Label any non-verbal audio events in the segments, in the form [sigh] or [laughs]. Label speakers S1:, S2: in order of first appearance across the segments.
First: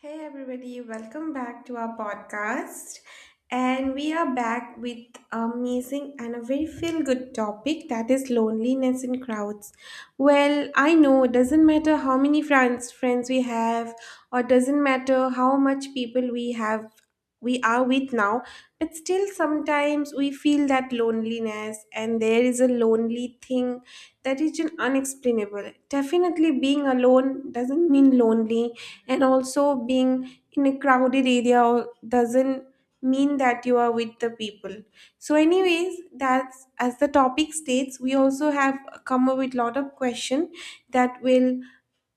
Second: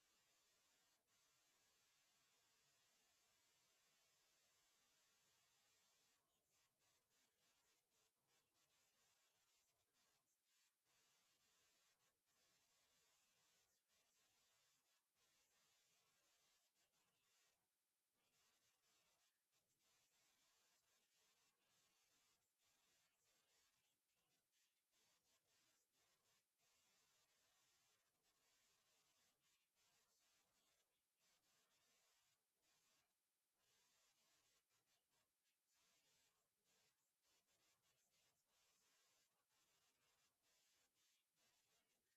S1: Hey everybody, welcome back to our podcast. And we are back with amazing and a very feel good topic that is loneliness in crowds. Well, I know it doesn't matter how many friends we have or doesn't matter how much people we have we are with now, but still sometimes we feel that loneliness and there is a lonely thing that is just unexplainable. Definitely being alone doesn't mean lonely and also being in a crowded area doesn't mean that you are with the people, so anyways, that's, as the topic states, we also have come up with lot of question that will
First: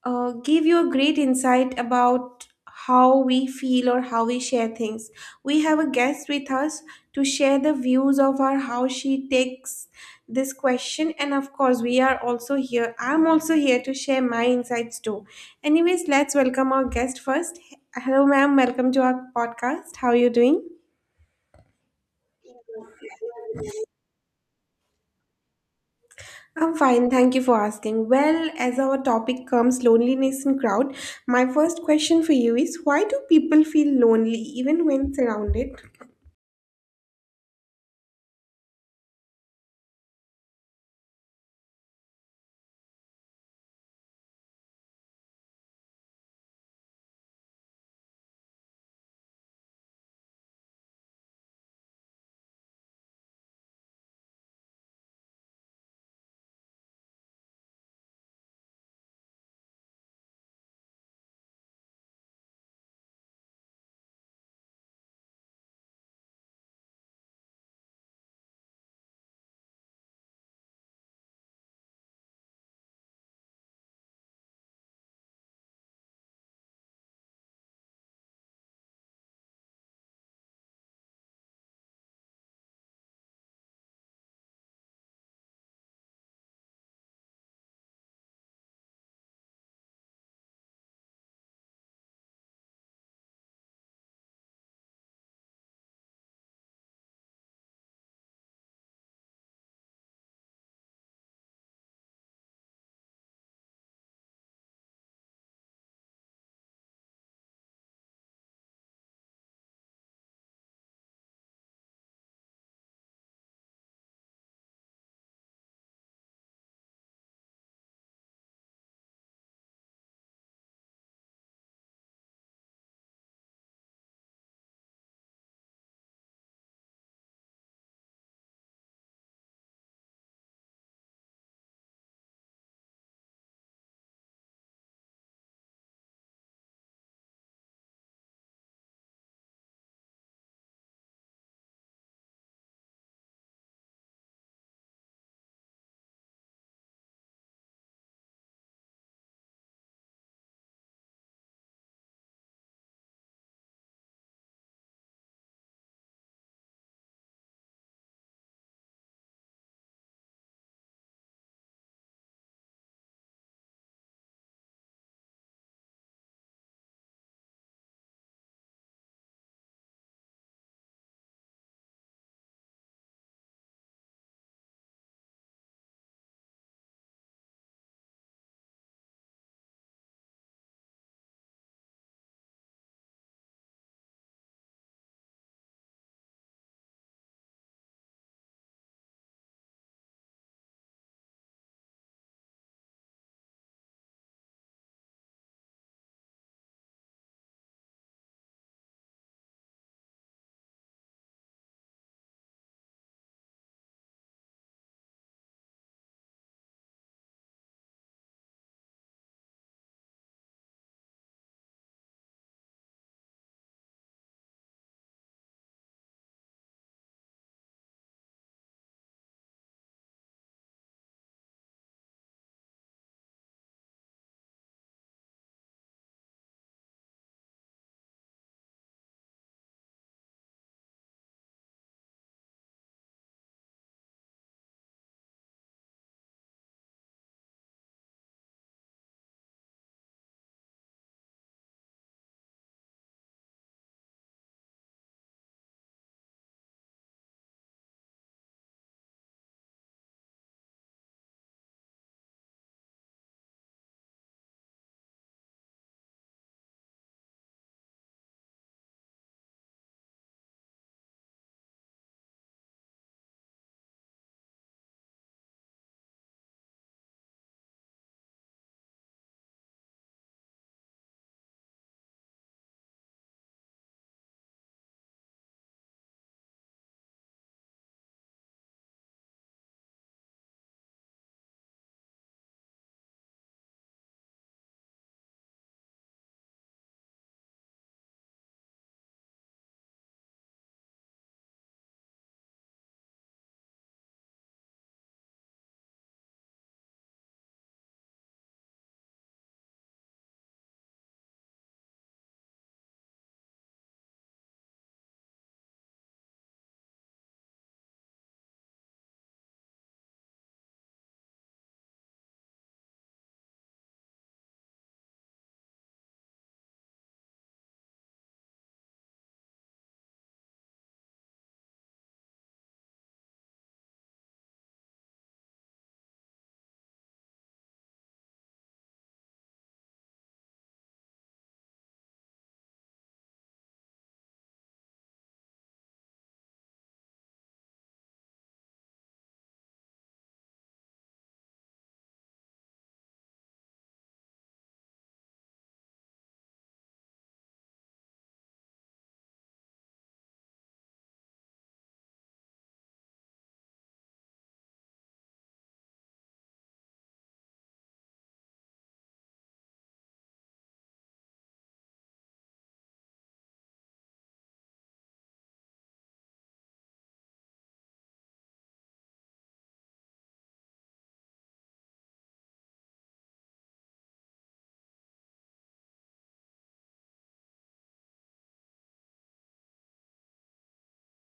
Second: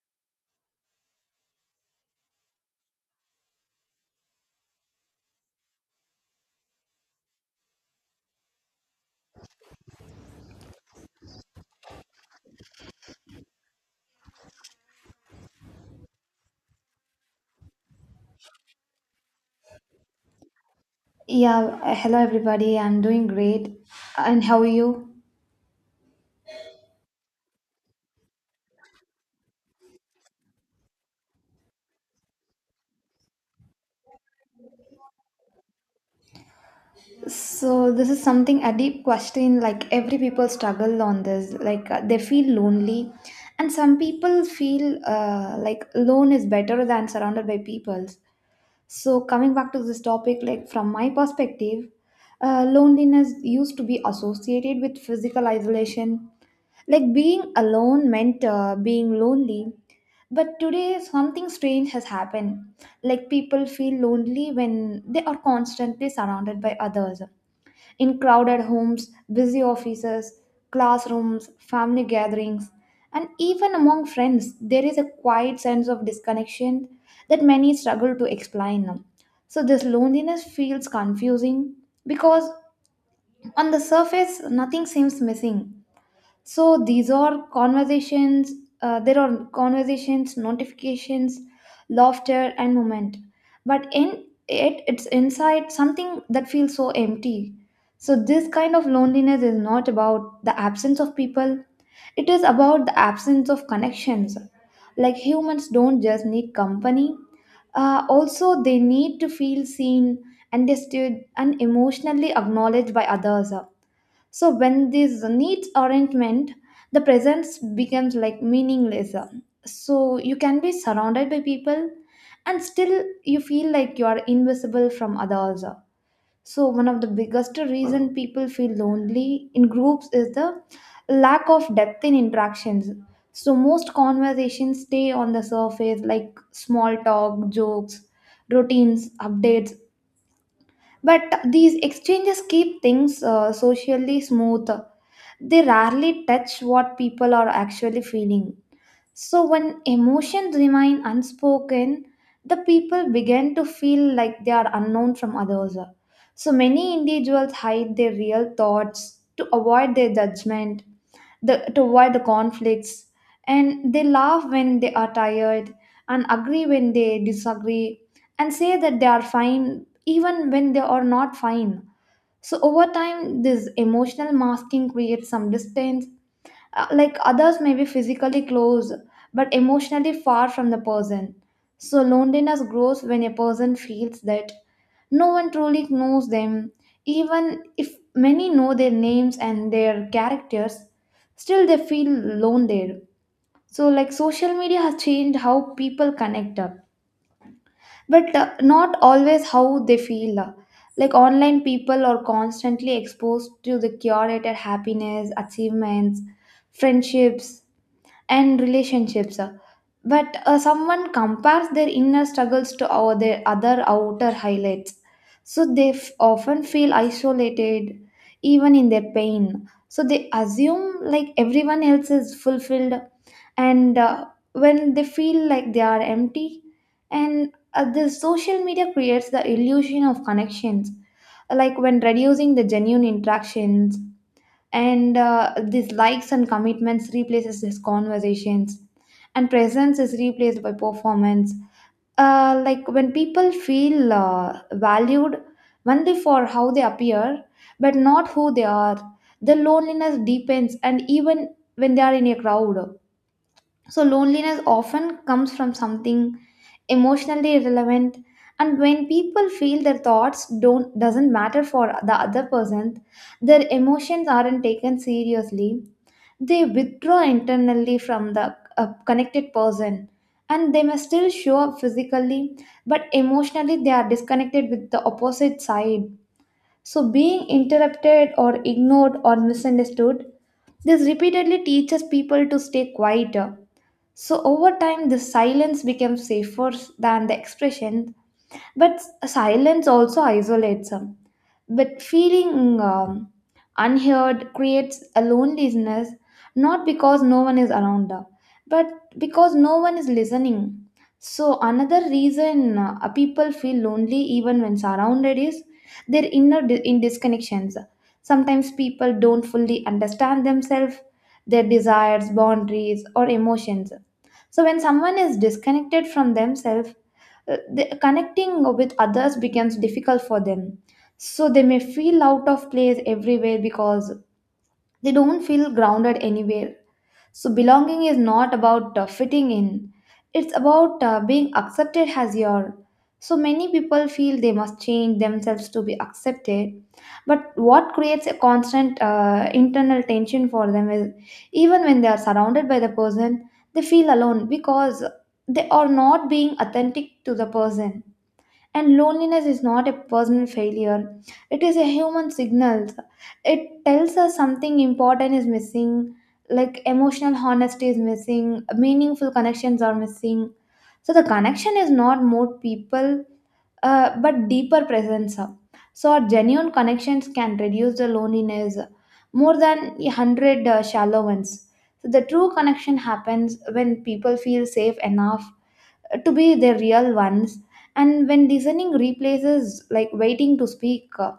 S1: gave you a great insight about how we feel or how we share things. We have a guest with us to share the views of her, how she takes this question. And of course, we are also here. I'm also here to share my insights too. Anyways, let's welcome our guest first. Hello, ma'am. Welcome to our podcast. How are you doing?
S2: Yeah, hello everybody. I'm doing great. And how are you?
S1: I'm fine, thank you for asking. Well, as our topic comes loneliness in crowd, my first question for you is, why do people feel lonely even when surrounded?
S2: So this is something a deep question like every people struggle on this like they feel lonely and some people feel like alone is better than surrounded by people. So, coming back to this topic, like from my perspective, loneliness used to be associated with physical isolation, like being alone meant being lonely. But today, something strange has happened. Like people feel lonely when they are constantly surrounded by others in crowded homes, busy offices, classrooms, family gatherings, and even among friends, there is a quiet sense of disconnection that many struggle to explain. So this loneliness feels confusing because on the surface, nothing seems missing, so these are conversations there are conversations notifications, laughter and moment, but in it it's inside something that feels so empty. So this kind of loneliness is not about the absence of people, it is about the absence of connections. Like humans don't just need company, also they need to feel seen, understood and emotionally acknowledged by others. So when these needs aren't met, the presence becomes like meaningless. So you can be surrounded by people and still you feel like you are invisible from others. So one of the biggest reason people feel lonely in groups is the lack of depth in interactions. So most conversations stay on the surface like small talk, jokes, routines, updates. But these exchanges keep things socially smooth, they rarely touch what people are actually feeling. So when emotions remain unspoken, the people begin to feel like they are unknown from others. So many individuals hide their real thoughts to avoid their judgment, to avoid the conflicts, and they laugh when they are tired and agree when they disagree and say that they are fine even when they are not fine. So over time, this emotional masking creates some distance, like others may be physically close but emotionally far from the person. So loneliness grows when a person feels that no one truly knows them. Even if many know their names and their characters, still they feel alone there. So, like social media has changed how people connect up, but not always how they feel. Like online people are constantly exposed to the curated happiness, achievements, friendships, and relationships, but someone compares their inner struggles to their other outer highlights, so they often feel isolated even in their pain, so they assume like everyone else is fulfilled and when they feel like they are empty. And the social media creates the illusion of connections, like when reducing the genuine interactions, and these likes and commitments replaces these conversations, and presence is replaced by performance. Like when people feel valued only for how they appear but not who they are, the loneliness deepens and even when they are in a crowd. So, loneliness often comes from something emotionally irrelevant, and when people feel their thoughts don't doesn't matter for the other person, their emotions aren't taken seriously, they withdraw internally from the connected person, and they may still show up physically but emotionally they are disconnected with the opposite side. So being interrupted or ignored or misunderstood, this repeatedly teaches people to stay quiet. So over time, the silence becomes safer than the expression, but silence also isolates them. But feeling unheard creates a loneliness, not because no one is around, but because no one is listening. So another reason people feel lonely even when surrounded is their inner di- in disconnections. Sometimes people don't fully understand themselves, their desires, boundaries, or emotions. So when someone is disconnected from themselves, connecting with others becomes difficult for them. So they may feel out of place everywhere because they don't feel grounded anywhere. So, belonging is not about fitting in, it's about being accepted as you are. So, many people feel they must change themselves to be accepted. But what creates a constant internal tension for them is, even when they are surrounded by the person, they feel alone because they are not being authentic to the person. And loneliness is not a personal failure, it is a human signal. It tells us something important is missing, like emotional honesty is missing, meaningful connections are missing. So the connection is not more people, but deeper presence. So our genuine connections can reduce the loneliness more than a hundred shallow ones. So the true connection happens when people feel safe enough to be their real ones, and when listening replaces like waiting to speak,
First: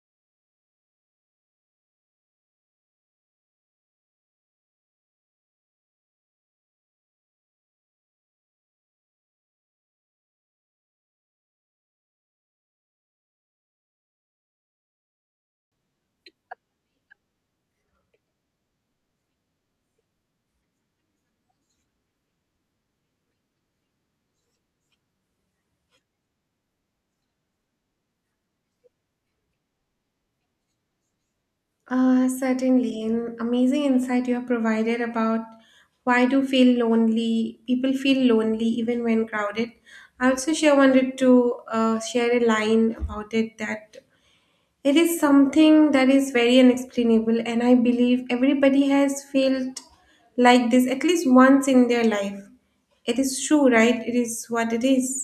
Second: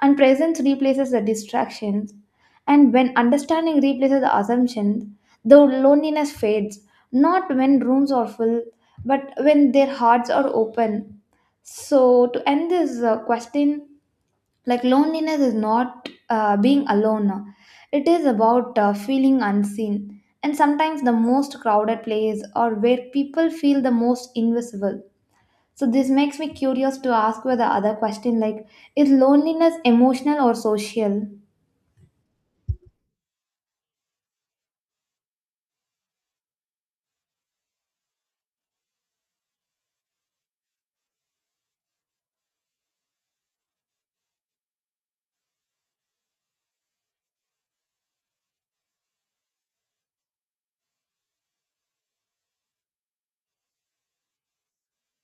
S2: and presence replaces the distractions, and when understanding replaces the assumptions, the loneliness fades, not when rooms are full but when their hearts are open. So to end this question, like loneliness is not being alone, it is about feeling unseen, and sometimes the most crowded place or where people feel the most invisible. So this makes me curious to ask with the other question, like is loneliness emotional or social?
S1: Certainly, an amazing insight you have provided about why do feel lonely people feel lonely even when crowded. I also sure wanted to share a line about it that it is something that is very unexplainable, and I believe everybody has felt like this at least once in their life. It is true, right? It is what it is.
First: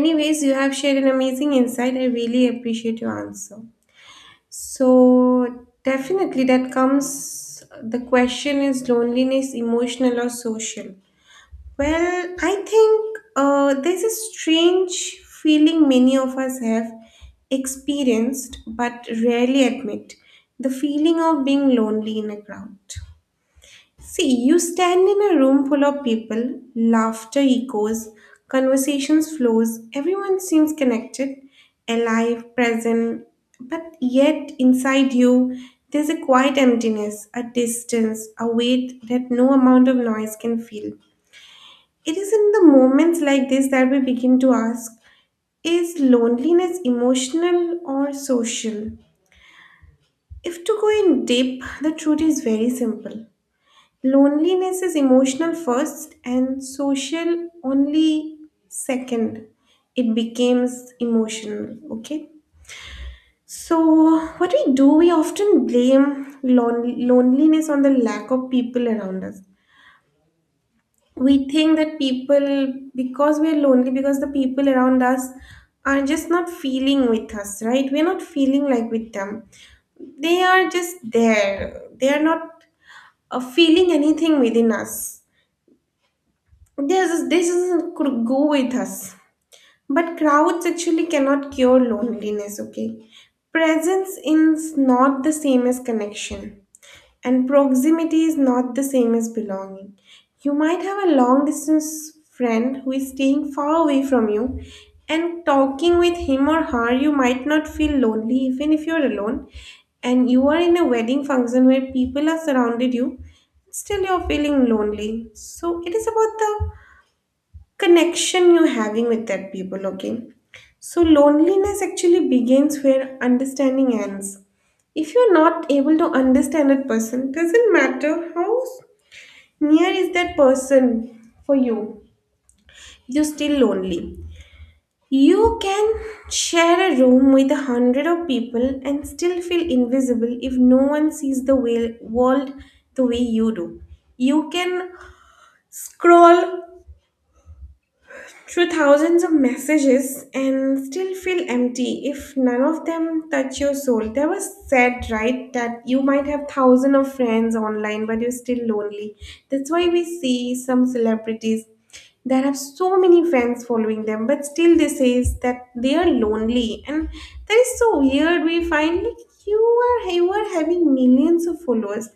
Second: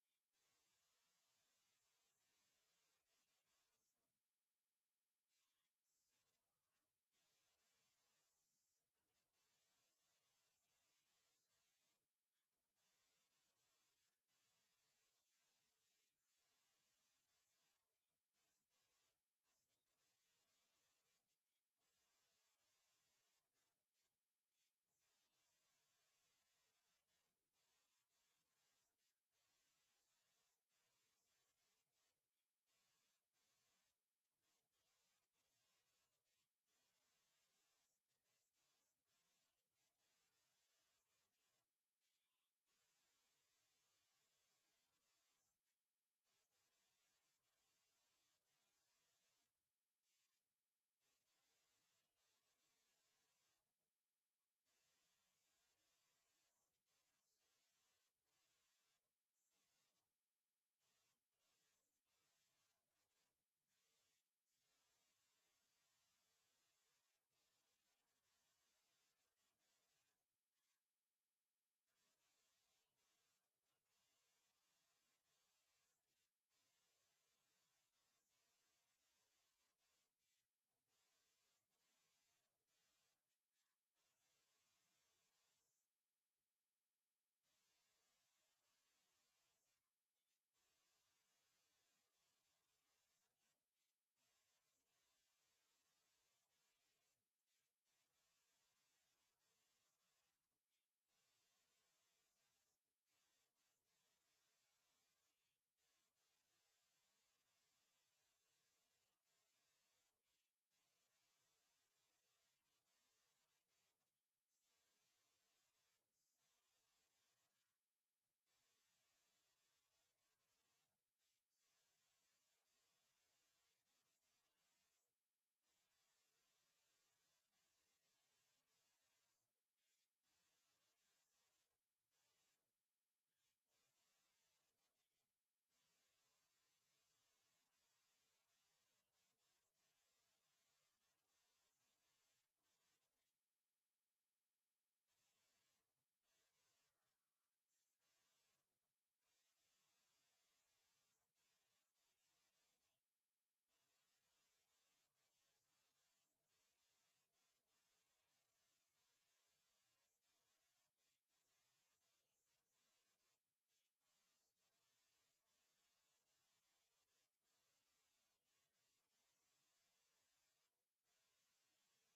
S1: Anyways, you have shared an amazing insight. I really appreciate your answer. So, definitely, that comes the question, is loneliness emotional or social? Well, I think there's a strange feeling many of us have experienced but rarely admit, the feeling of being lonely in a crowd. See, you stand in a room full of people, laughter echoes, conversations flows, everyone seems connected, alive, present, but yet inside you there's a quiet emptiness, a distance, a weight that no amount of noise can fill. It is in the moments like this that we begin to ask, is loneliness emotional or social? If to go in deep, the truth is very simple. Loneliness is emotional first and social only second. It becomes emotional, okay? So, what we do, we often blame loneliness on the lack of people around us. We think that people, because we're lonely because the people around us are just not feeling with us, right? We're not feeling like with them. They are just there, they are not feeling anything within us. This doesn't could go with us, but crowds actually cannot cure loneliness, okay? Presence is not the same as connection, and proximity is not the same as belonging. You might have a long distance friend who is staying far away from you, and talking with him or her, you might not feel lonely even if you're alone, and you are in a wedding function where people are surrounded you, still you're feeling lonely, so it is about the connection you're having with that people, okay? So loneliness actually begins where understanding ends. If you're not able to understand that person, doesn't matter how near is that person for you, you're still lonely. You can share a room with a 100 of people and still feel invisible if no one sees the world the way you do. You can scroll through thousands of messages and still feel empty if none of them touch your soul. There was said, right, that you might have thousands of friends online, but you're still lonely. That's why we see some celebrities there have so many fans following them, but still they says that they are lonely, and that is so weird. We find like you are, you are having millions of followers.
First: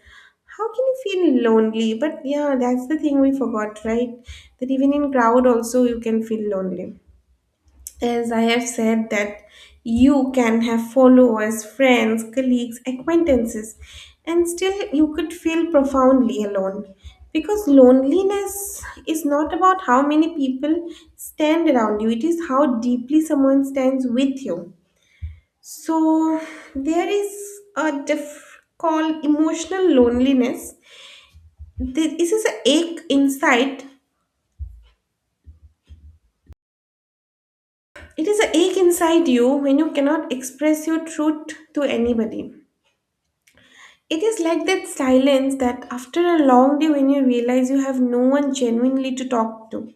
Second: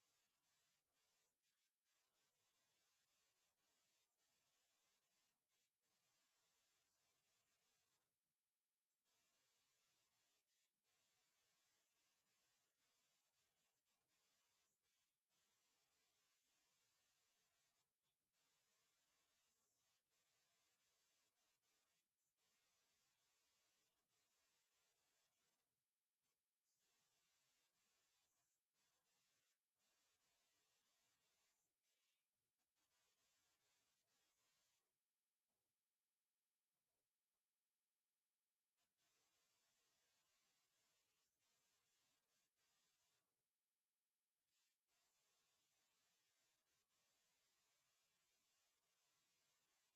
S1: How can you feel lonely? But yeah, that's the thing we forgot, right? That even in crowd also you can feel lonely. As I have said, that you can have followers, friends, colleagues, acquaintances, and still you could feel profoundly alone. Because loneliness is not about how many people stand around you, it is how deeply someone stands with you. So there is a diff called emotional loneliness. This is a ache inside. It is a ache inside you when you cannot express your truth to anybody. It is like that silence that after a long day when you realize you have no one genuinely to talk to.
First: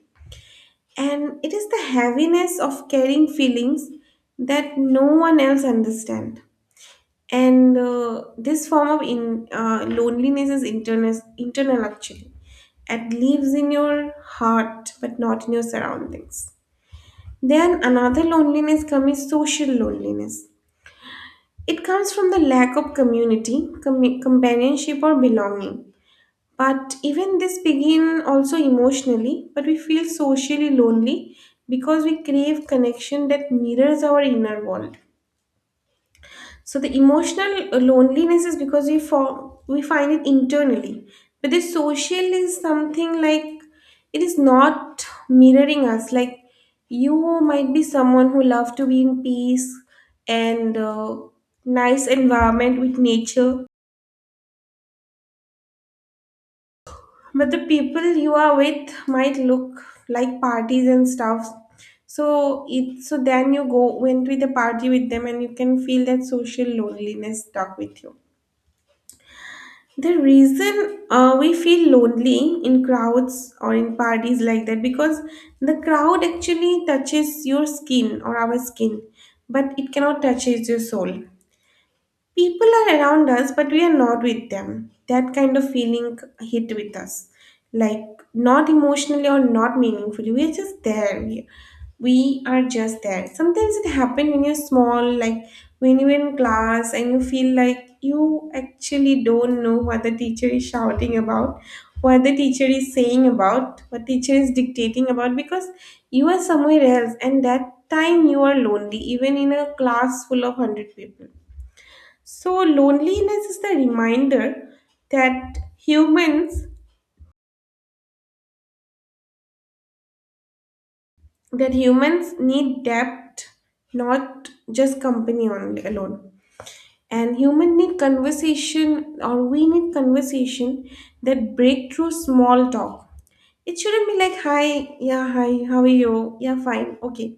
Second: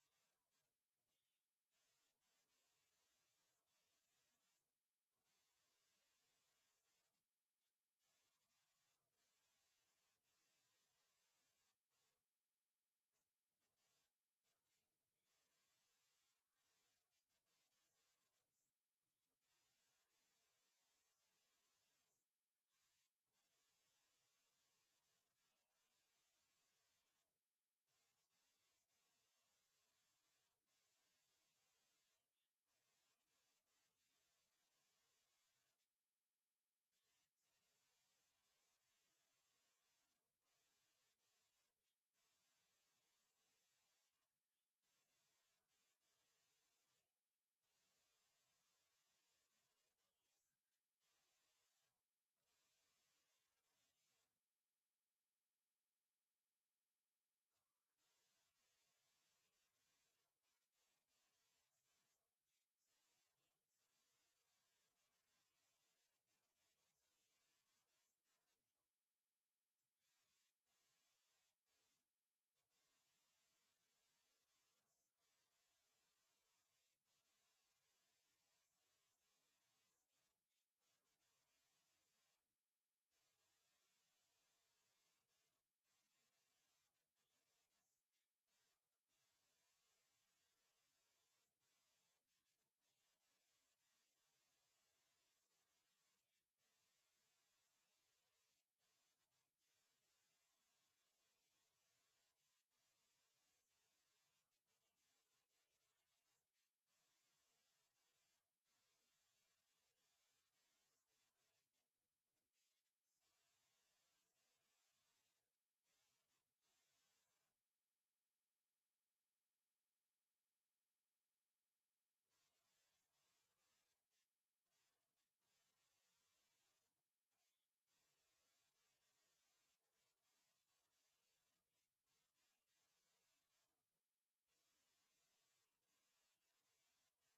S1: And it is the heaviness of carrying feelings that no one else understands. And this form of loneliness is internal actually. It lives in your heart but not in your surroundings. Then another loneliness comes social loneliness. It comes from the lack of community, companionship, or belonging. But even this begin also emotionally, but we feel socially lonely because we crave connection that mirrors our inner world. So the emotional loneliness is because we find it internally, but the social is something like it is not mirroring us. Like you might be someone who love to be in peace and nice environment with nature, but the people you are with might look like parties and stuff, so it so then you go went with a party with them and you can feel that social loneliness stuck with you. The reason we feel lonely in crowds or in parties like that, because the crowd actually touches your skin or our skin, but it cannot touches your soul. People are around us, but we are not with them. That kind of feeling hit with us. Like, not emotionally or not meaningfully. We are just there. We are just there. Sometimes it happens when you're small, like when you're in class and you feel like you actually don't know what the teacher is shouting about, what the teacher is saying about, what teacher is dictating about, because you are somewhere else, and that time you are lonely, even in a class full of 100 people. So loneliness is the reminder that humans that humans need depth, not just company only alone. And human need conversation, or we need conversation that break through small talk. It shouldn't be like, hi, yeah, hi, how are you? Yeah, fine, okay.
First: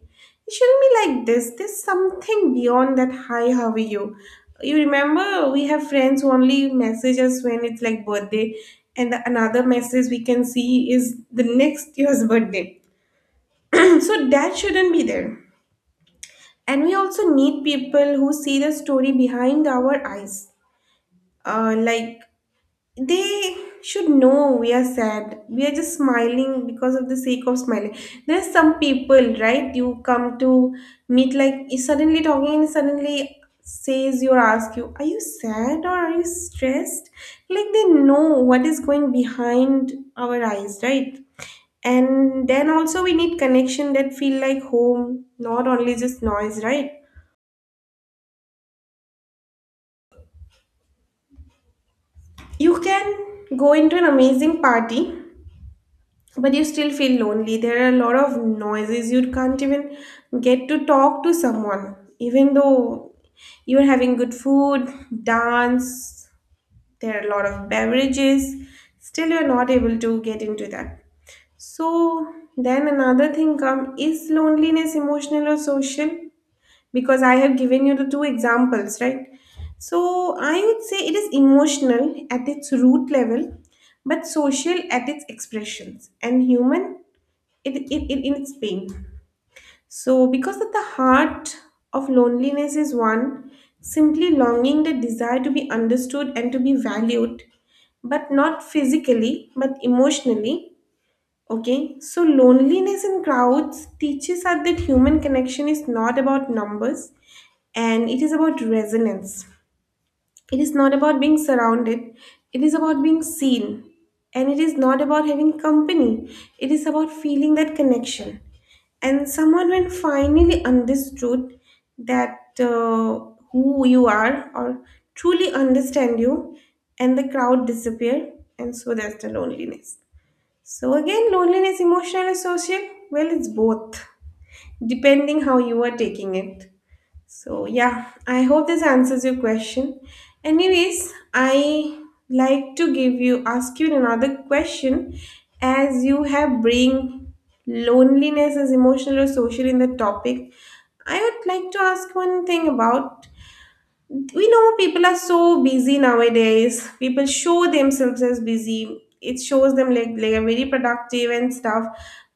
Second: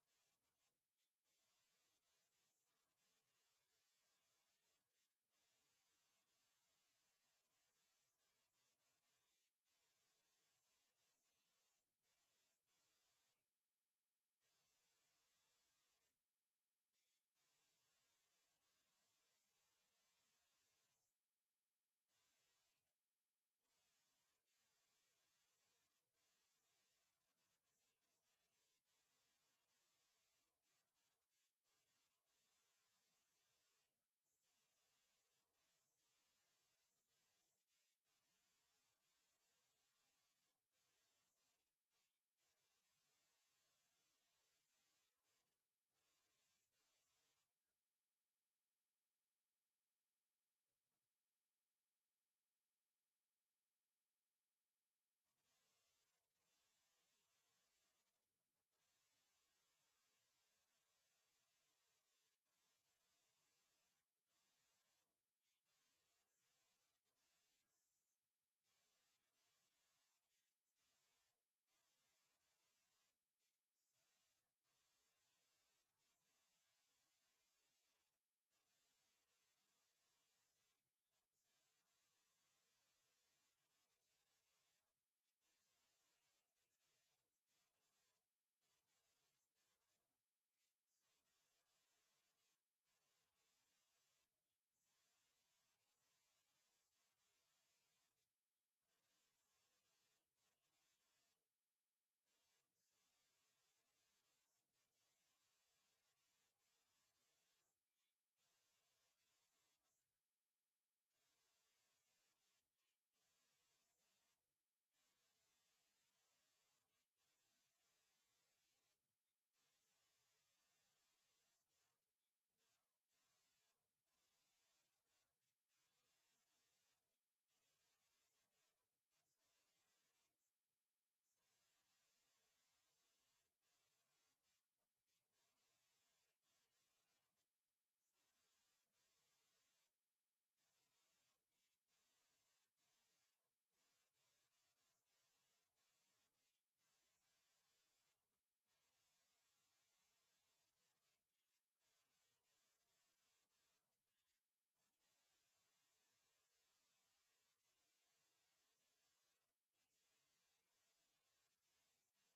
S1: It shouldn't be like this. There's something beyond that, hi, how are you? You remember we have friends who only message us when it's like birthday, and the another message we can see is the next year's [laughs] birthday. [clears throat] So that shouldn't be there. And we also need people who see the story behind our eyes. Like they should know we are sad, we are just smiling because of the sake of smiling. There's some people, right, you come to meet like is suddenly talking and suddenly says you or ask you, are you sad or are you stressed? Like they know what is going behind our eyes, right? And then also we need connection that feel like home, not only just noise, right? You can go into an amazing party, but you still feel lonely. There are a lot of noises. You can't even get to talk to someone, even though you're having good food, dance, there are a lot of beverages. Still, you're not able to get into that. So, then another thing come, is loneliness emotional or social? Because I have given you the two examples, right? So, I would say it is emotional at its root level, but social at its expressions and human it in its pain. So, because at the heart of loneliness is one simply longing, the desire to be understood and to be valued, but not physically, but emotionally. Okay, so loneliness in crowds teaches us that human connection is not about numbers, and it is about resonance. It is not about being surrounded, it is about being seen. And it is not about having company, it is about feeling that connection. And someone, when finally understood that who you are or truly understand you, and the crowd disappear, and so that's the loneliness. So, again, loneliness emotional or social? Well, it's both, depending how you are taking it. So, yeah, I hope this answers your question. Anyways, I like to give you ask you another question as you have bring loneliness as emotional or social in the topic. I would like to ask one thing about, we know people are so busy nowadays. People show themselves as busy. It shows them like they are very productive and stuff.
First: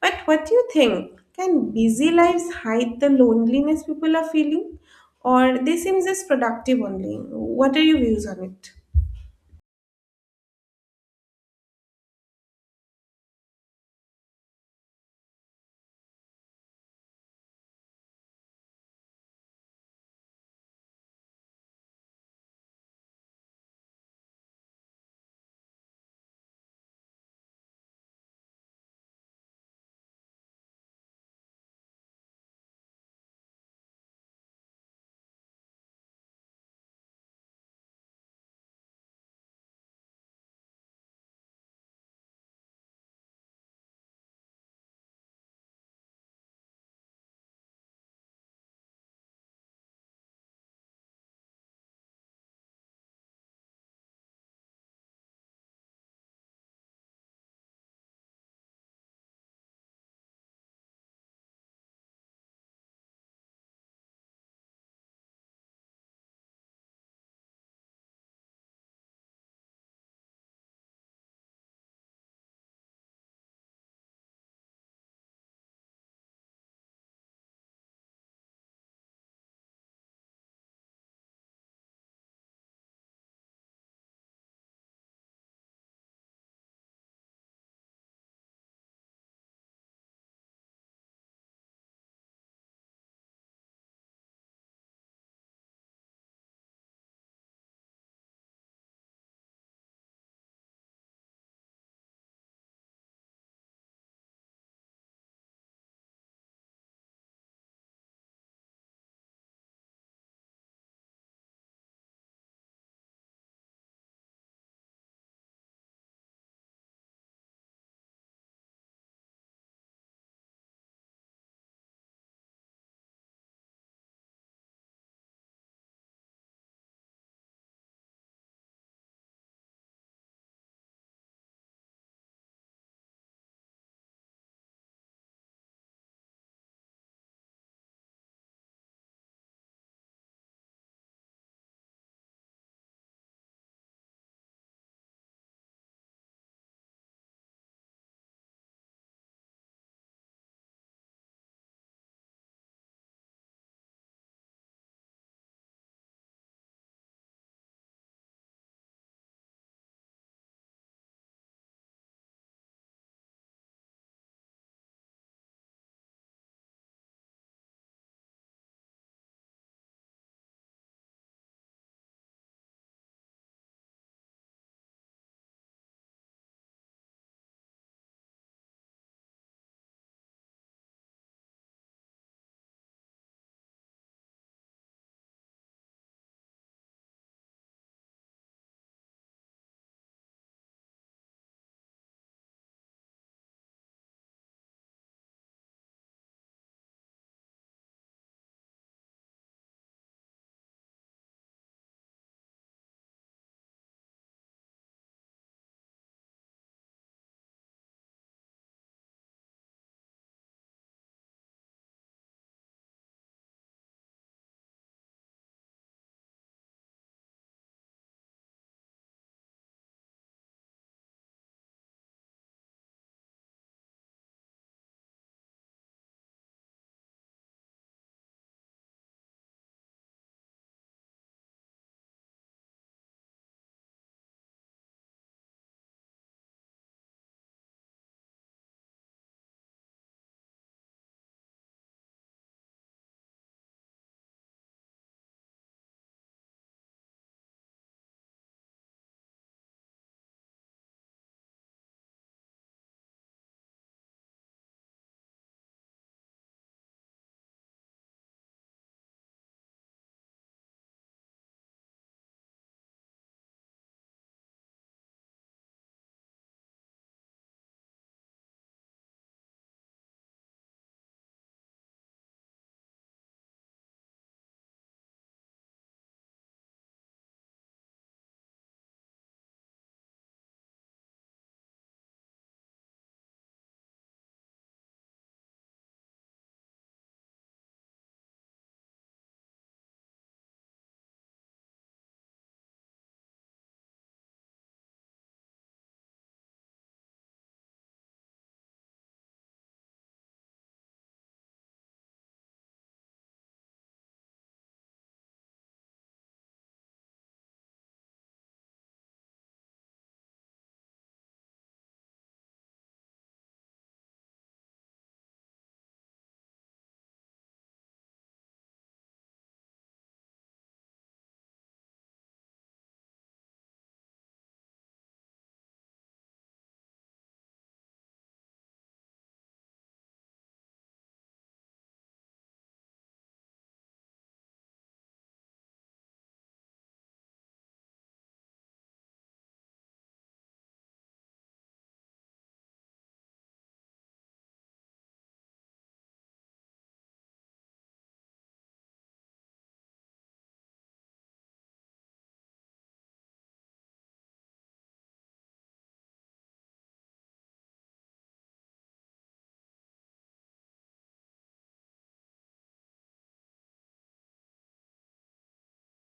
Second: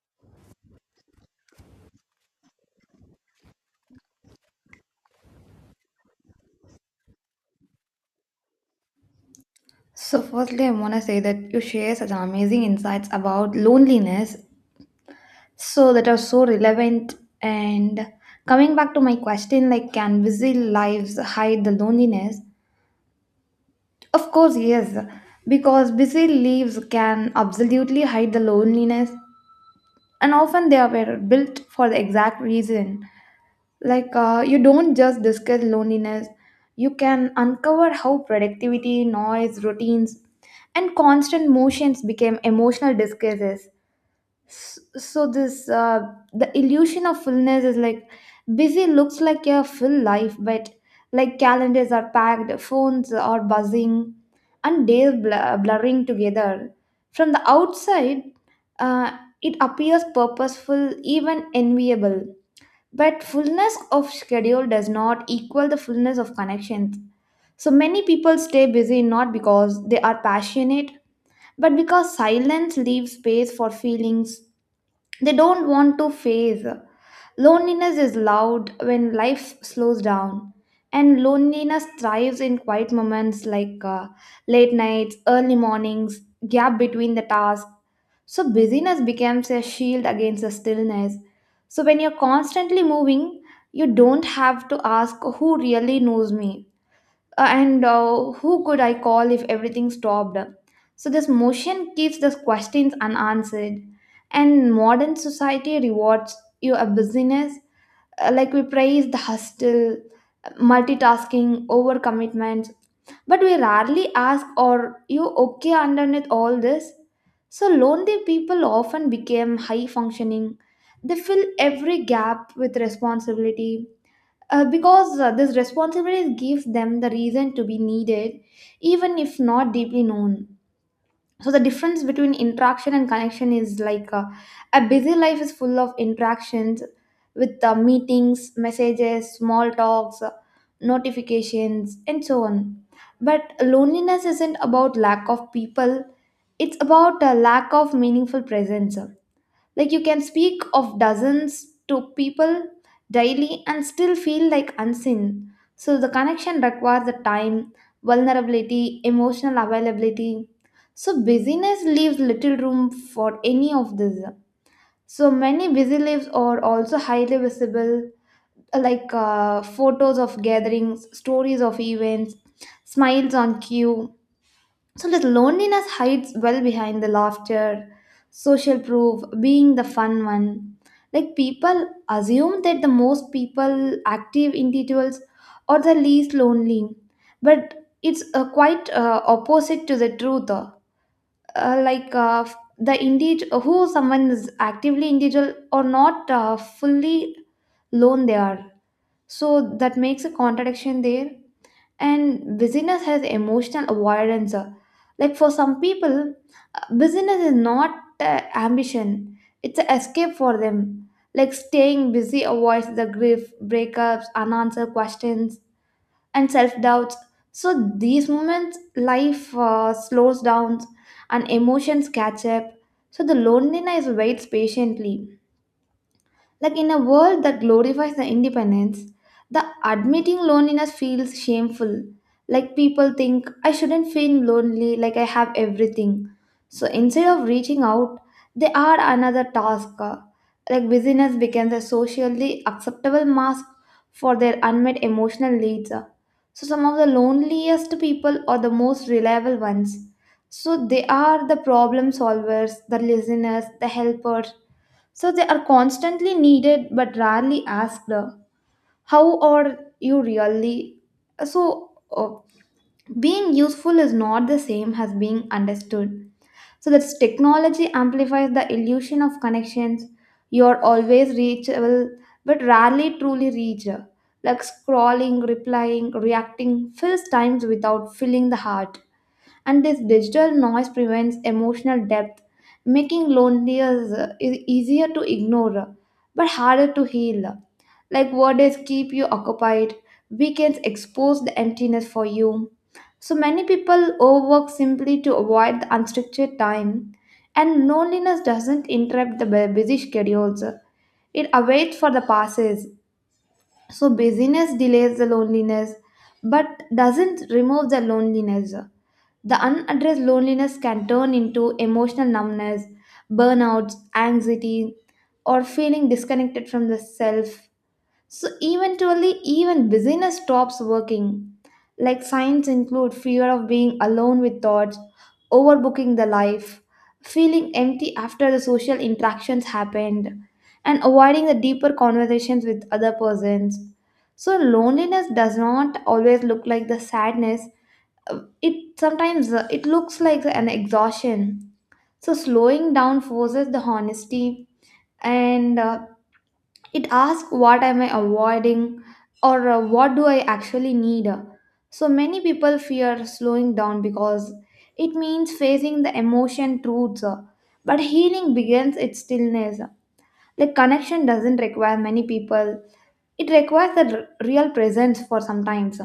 S1: But what do you think? Can busy lives hide the loneliness people are feeling? Or they seem just productive only? What are your views on it?
S2: So firstly I want to say that you share such amazing insights about loneliness, so that are so relevant. And coming back to my question, like can busy lives hide the loneliness? Of course, yes, because busy lives can absolutely hide the loneliness, and often they are built for the exact reason. Like, you don't just discuss loneliness, you can uncover how productivity, noise, routines, and constant motions became emotional disguises. S- so this the illusion of fullness is like busy looks like a full life, but like calendars are packed, phones are buzzing, and days blurring together. From the outside, uh, it appears purposeful, even enviable, but fullness of schedule does not equal the fullness of connections. So many people stay busy not because they are passionate but because silence leaves space for feelings they don't want to face. Loneliness is loud when life slows down, and loneliness thrives in quiet moments like late nights, early mornings, gap between the tasks. So, busyness becomes a shield against the stillness. So, when you're constantly moving, you don't have to ask who really knows me, and who could I call if everything stopped? So, this motion keeps these questions unanswered. And modern society rewards you a busyness, like we praise the hustle, multitasking, overcommitments, but we rarely ask, are you okay underneath all this? So, lonely people often become high functioning. They fill every gap with responsibility, because this responsibility gives them the reason to be needed, even if not deeply known. So, the difference between interaction and connection is like, a busy life is full of interactions with meetings, messages, small talks, notifications, and so on. But loneliness isn't about lack of people, it's about a lack of meaningful presence. Like you can speak of dozens to people daily and still feel like unseen. So the connection requires the time, vulnerability, emotional availability. So busyness leaves little room for any of this. So many busy lives are also highly visible, like photos of gatherings, stories of events, smiles on cue, so that loneliness hides well behind the laughter, social proof, being the fun one. Like people assume that the most people, active individuals, are the least lonely, but it's quite opposite to the truth. Uh, like uh, the individual who someone is actively individual or not fully lone they are. So that makes a contradiction there. And busyness has emotional avoidance. Like for some people, busyness is not ambition, it's an escape for them. Like staying busy avoids the grief, breakups, unanswered questions, and self doubts. So these moments, life slows down and emotions catch up. So the loneliness waits patiently. Like in a world that glorifies the independence, the admitting loneliness feels shameful. Like people think I shouldn't feel lonely, like I have everything. So instead of reaching out, they add another task. Like busyness becomes a socially acceptable mask for their unmet emotional needs. So some of the loneliest people are the most reliable ones. So they are the problem solvers, the listeners, the helpers, so they are constantly needed but rarely asked, how are you really? So, being useful is not the same as being understood. So, that technology amplifies the illusion of connections. You are always reachable but rarely truly reach. Like scrolling, replying, reacting fills times without filling the heart, and this digital noise prevents emotional depth, making loneliness is easier to ignore but harder to heal. Like words keep you occupied, weekends expose the emptiness for you. So many people overwork simply to avoid the unstructured time, and loneliness doesn't interrupt the busy schedules, it awaits for the passes. So busyness delays the loneliness but doesn't remove the loneliness. The unaddressed loneliness can turn into emotional numbness, burnouts, anxiety, or feeling disconnected from the self. So eventually, even busyness stops working. Like signs include fear of being alone with thoughts, overbooking the life, feeling empty after the social interactions happened, and avoiding the deeper conversations with other persons. So loneliness does not always look like the sadness, it sometimes it looks like an exhaustion. So slowing down forces the honesty, and it asks what am I avoiding or what do I actually need. So many people fear slowing down because it means facing the emotion truths, but healing begins its stillness. Like connection doesn't require many people, it requires a real presence for sometimes.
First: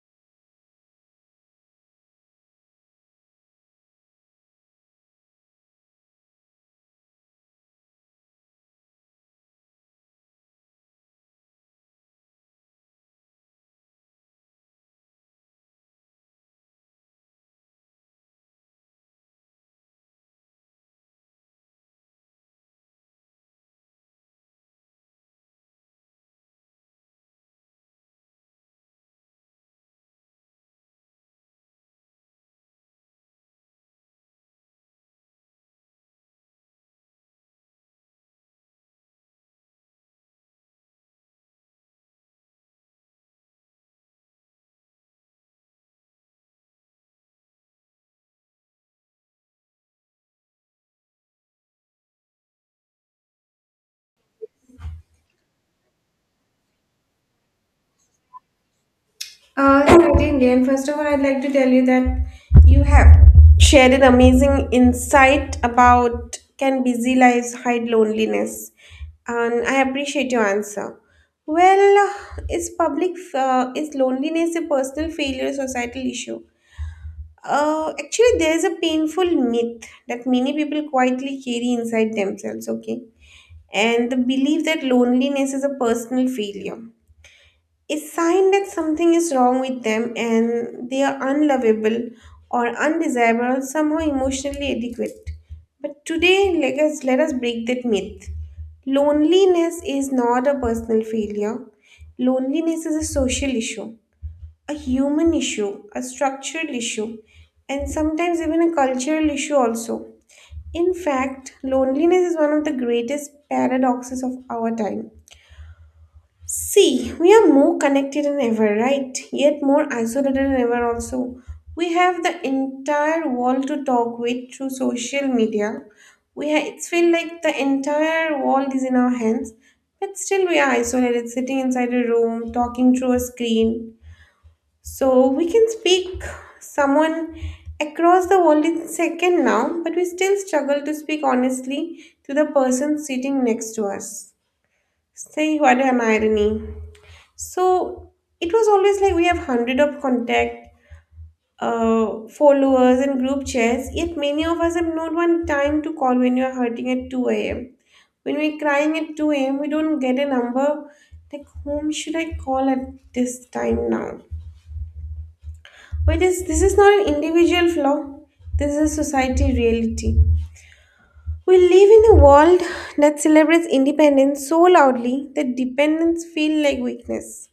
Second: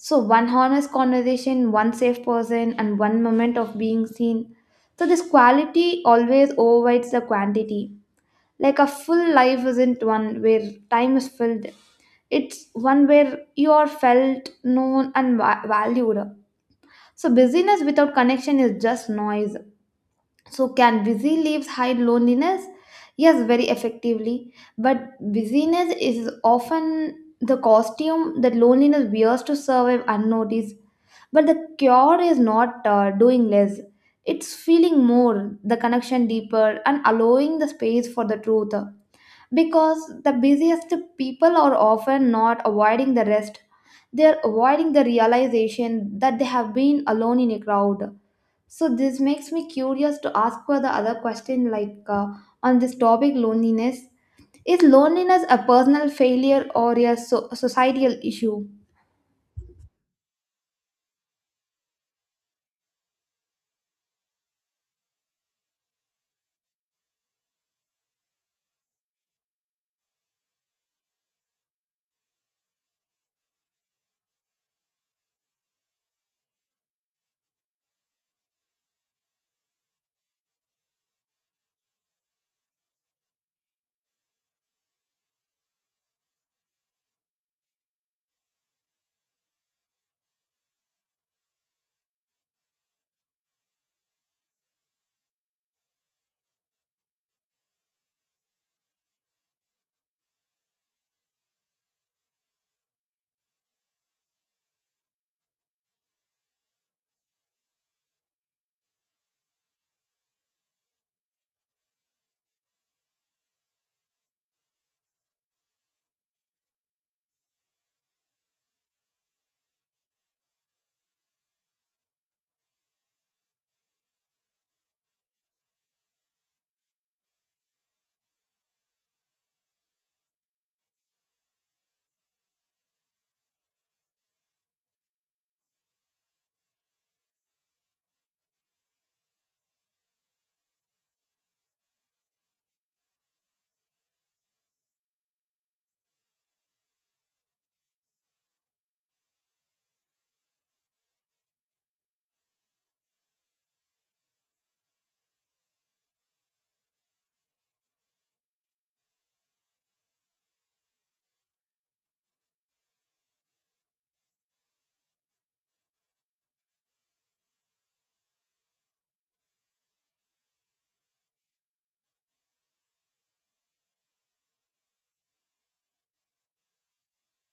S2: So, one honest conversation, one safe person, and one moment of being seen. So, this quality always overrides the quantity. Like a full life isn't one where time is filled, it's one where you are felt, known, and valued. So, busyness without connection is just noise. So, can busy lives hide loneliness? Yes, very effectively. But busyness is often the costume that loneliness wears to survive unnoticed. But the cure is not doing less, it's feeling more, the connection deeper, and allowing the space for the truth, because the busiest people are often not avoiding the rest, they're avoiding the realization that they have been alone in a crowd. So this makes me curious to ask for the other question, like on this topic loneliness, is loneliness a personal failure or a societal issue
S1: Certainly, and first of all, I'd like to tell you that you have shared an amazing insight about can busy lives hide loneliness, and I appreciate your answer. Well, is public is loneliness a personal failure societal issue? Actually, there is a painful myth that many people quietly carry inside themselves. Okay, and the belief that loneliness is a personal failure a sign that something is wrong with them and they are unlovable or undesirable, or somehow emotionally adequate. But today, let us break that myth. Loneliness is not a personal failure. Loneliness is a social issue, a human issue, a structural issue, and sometimes even a cultural issue also. In fact, loneliness is one of the greatest paradoxes of our time. See, we are more connected than ever, right? Yet more isolated than ever, also. We have the entire world to talk with through social media. It feels like the entire world is in our hands, but still we are isolated, sitting inside a room, talking through a screen. So we can speak someone across the world in second now, but we still struggle to speak honestly to the person sitting next to us. Say, what an irony! So it was always like we have hundred of contact followers and group chats, yet many of us have not one time to call when you are hurting at 2 a.m. When we're crying at 2 a.m., we don't get a number. Like, whom should I call at this time now? But this is not an individual flaw. This is society reality. We live in a world that celebrates independence so loudly that dependence feels like weakness.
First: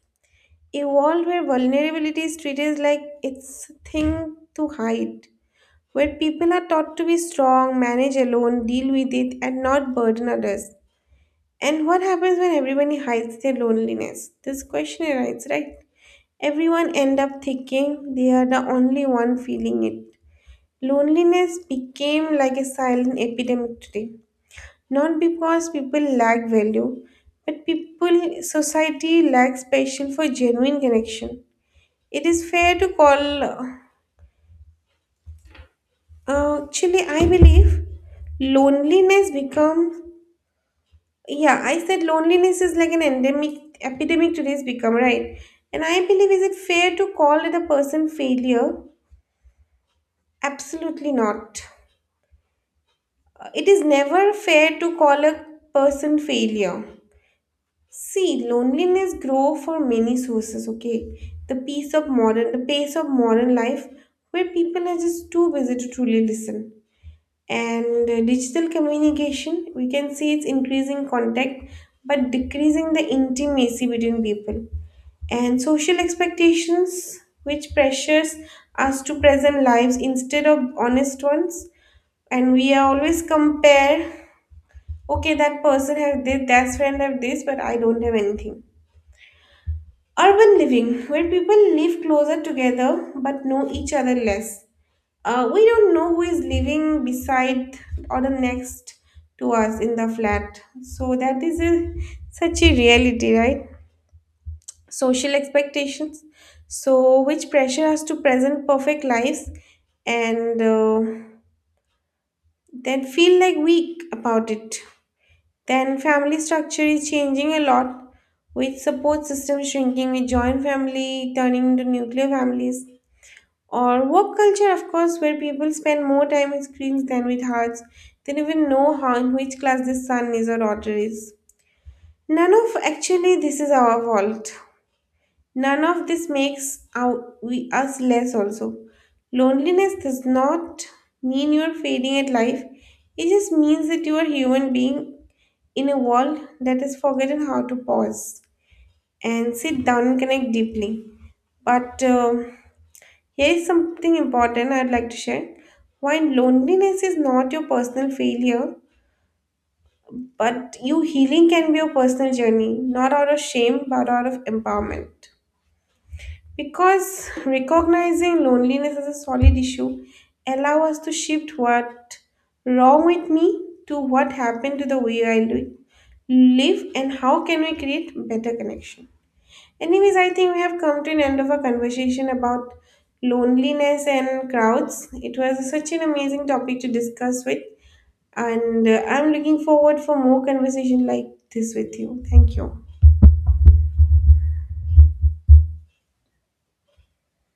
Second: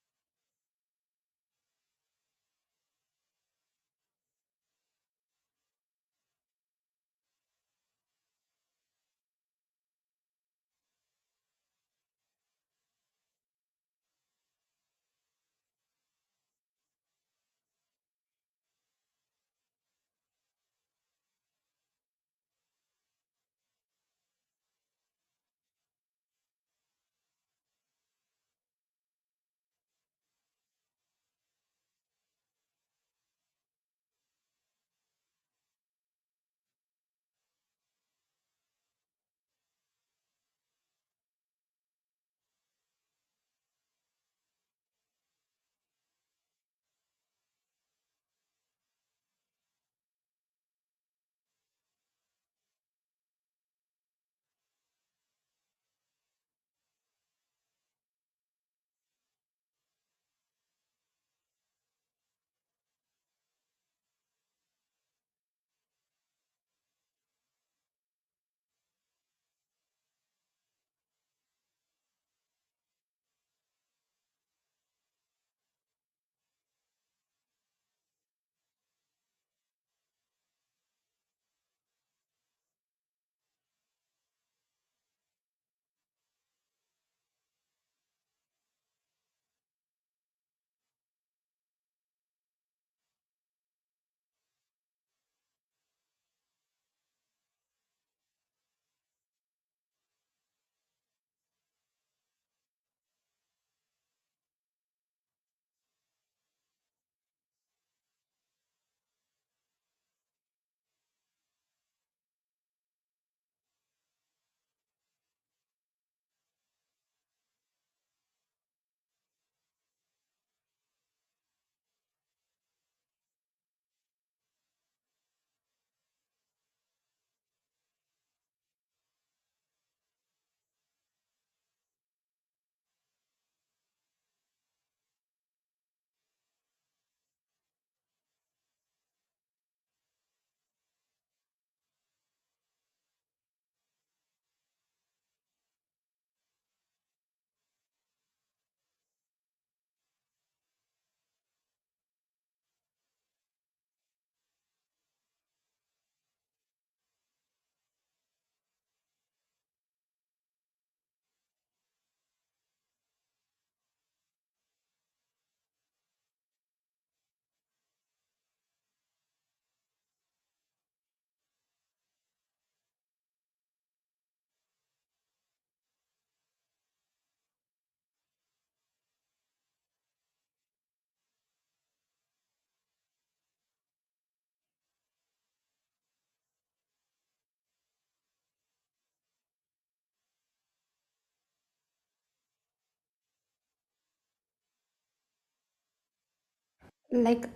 S1: A world where vulnerability is treated like it's a thing to hide, where people are taught to be strong, manage alone, deal with it, and not burden others. And what happens when everyone hides their loneliness? This question arises, right? Everyone end up thinking they are the only one feeling it. Loneliness became like a silent epidemic today. Not because people lack value, but people society lacks passion for genuine connection. It is fair to call, actually, I believe loneliness become, yeah, I said loneliness is like an endemic epidemic today's become, right? And I believe, is it fair to call it a person failure? Absolutely not. It is never fair to call a person failure. See, loneliness grow for many sources, okay? The pace of modern life where people are just too busy to truly listen and digital communication we can see it's increasing contact but decreasing the intimacy between people and social expectations which pressures us to present lives instead of honest ones and we are always compare, okay, that person have this that friend have this but I don't have anything. Urban living where people live closer together but know each other less. We don't know who is living beside or the next to us in the flat. So that is a, such a reality, right? Social expectations. So which pressure us to present perfect lives and then feel like weak about it. Then family structure is changing a lot with support system shrinking, with joint family turning into nuclear families. Or work culture, of course, where people spend more time with screens than with hearts. They don't even know how in which class their son is or daughter is. None of actually this is our fault. None of this makes we us less also. Loneliness does not mean you're failing at life. It just means that you are a human being in a world that has forgotten how to pause and sit down and connect deeply. But Here's something important I'd like to share. While loneliness is not your personal failure, but you healing can be a personal journey, not out of shame, but out of empowerment. Because recognizing loneliness as a solid issue allow us to shift what wrong with me to what happened to the way I live and how can we create better connection. Anyways, I think we have come to an end of our conversation about loneliness and crowds. It was such an amazing topic to discuss with, and I'm looking forward for more conversation like this with you. Thank you.
S2: like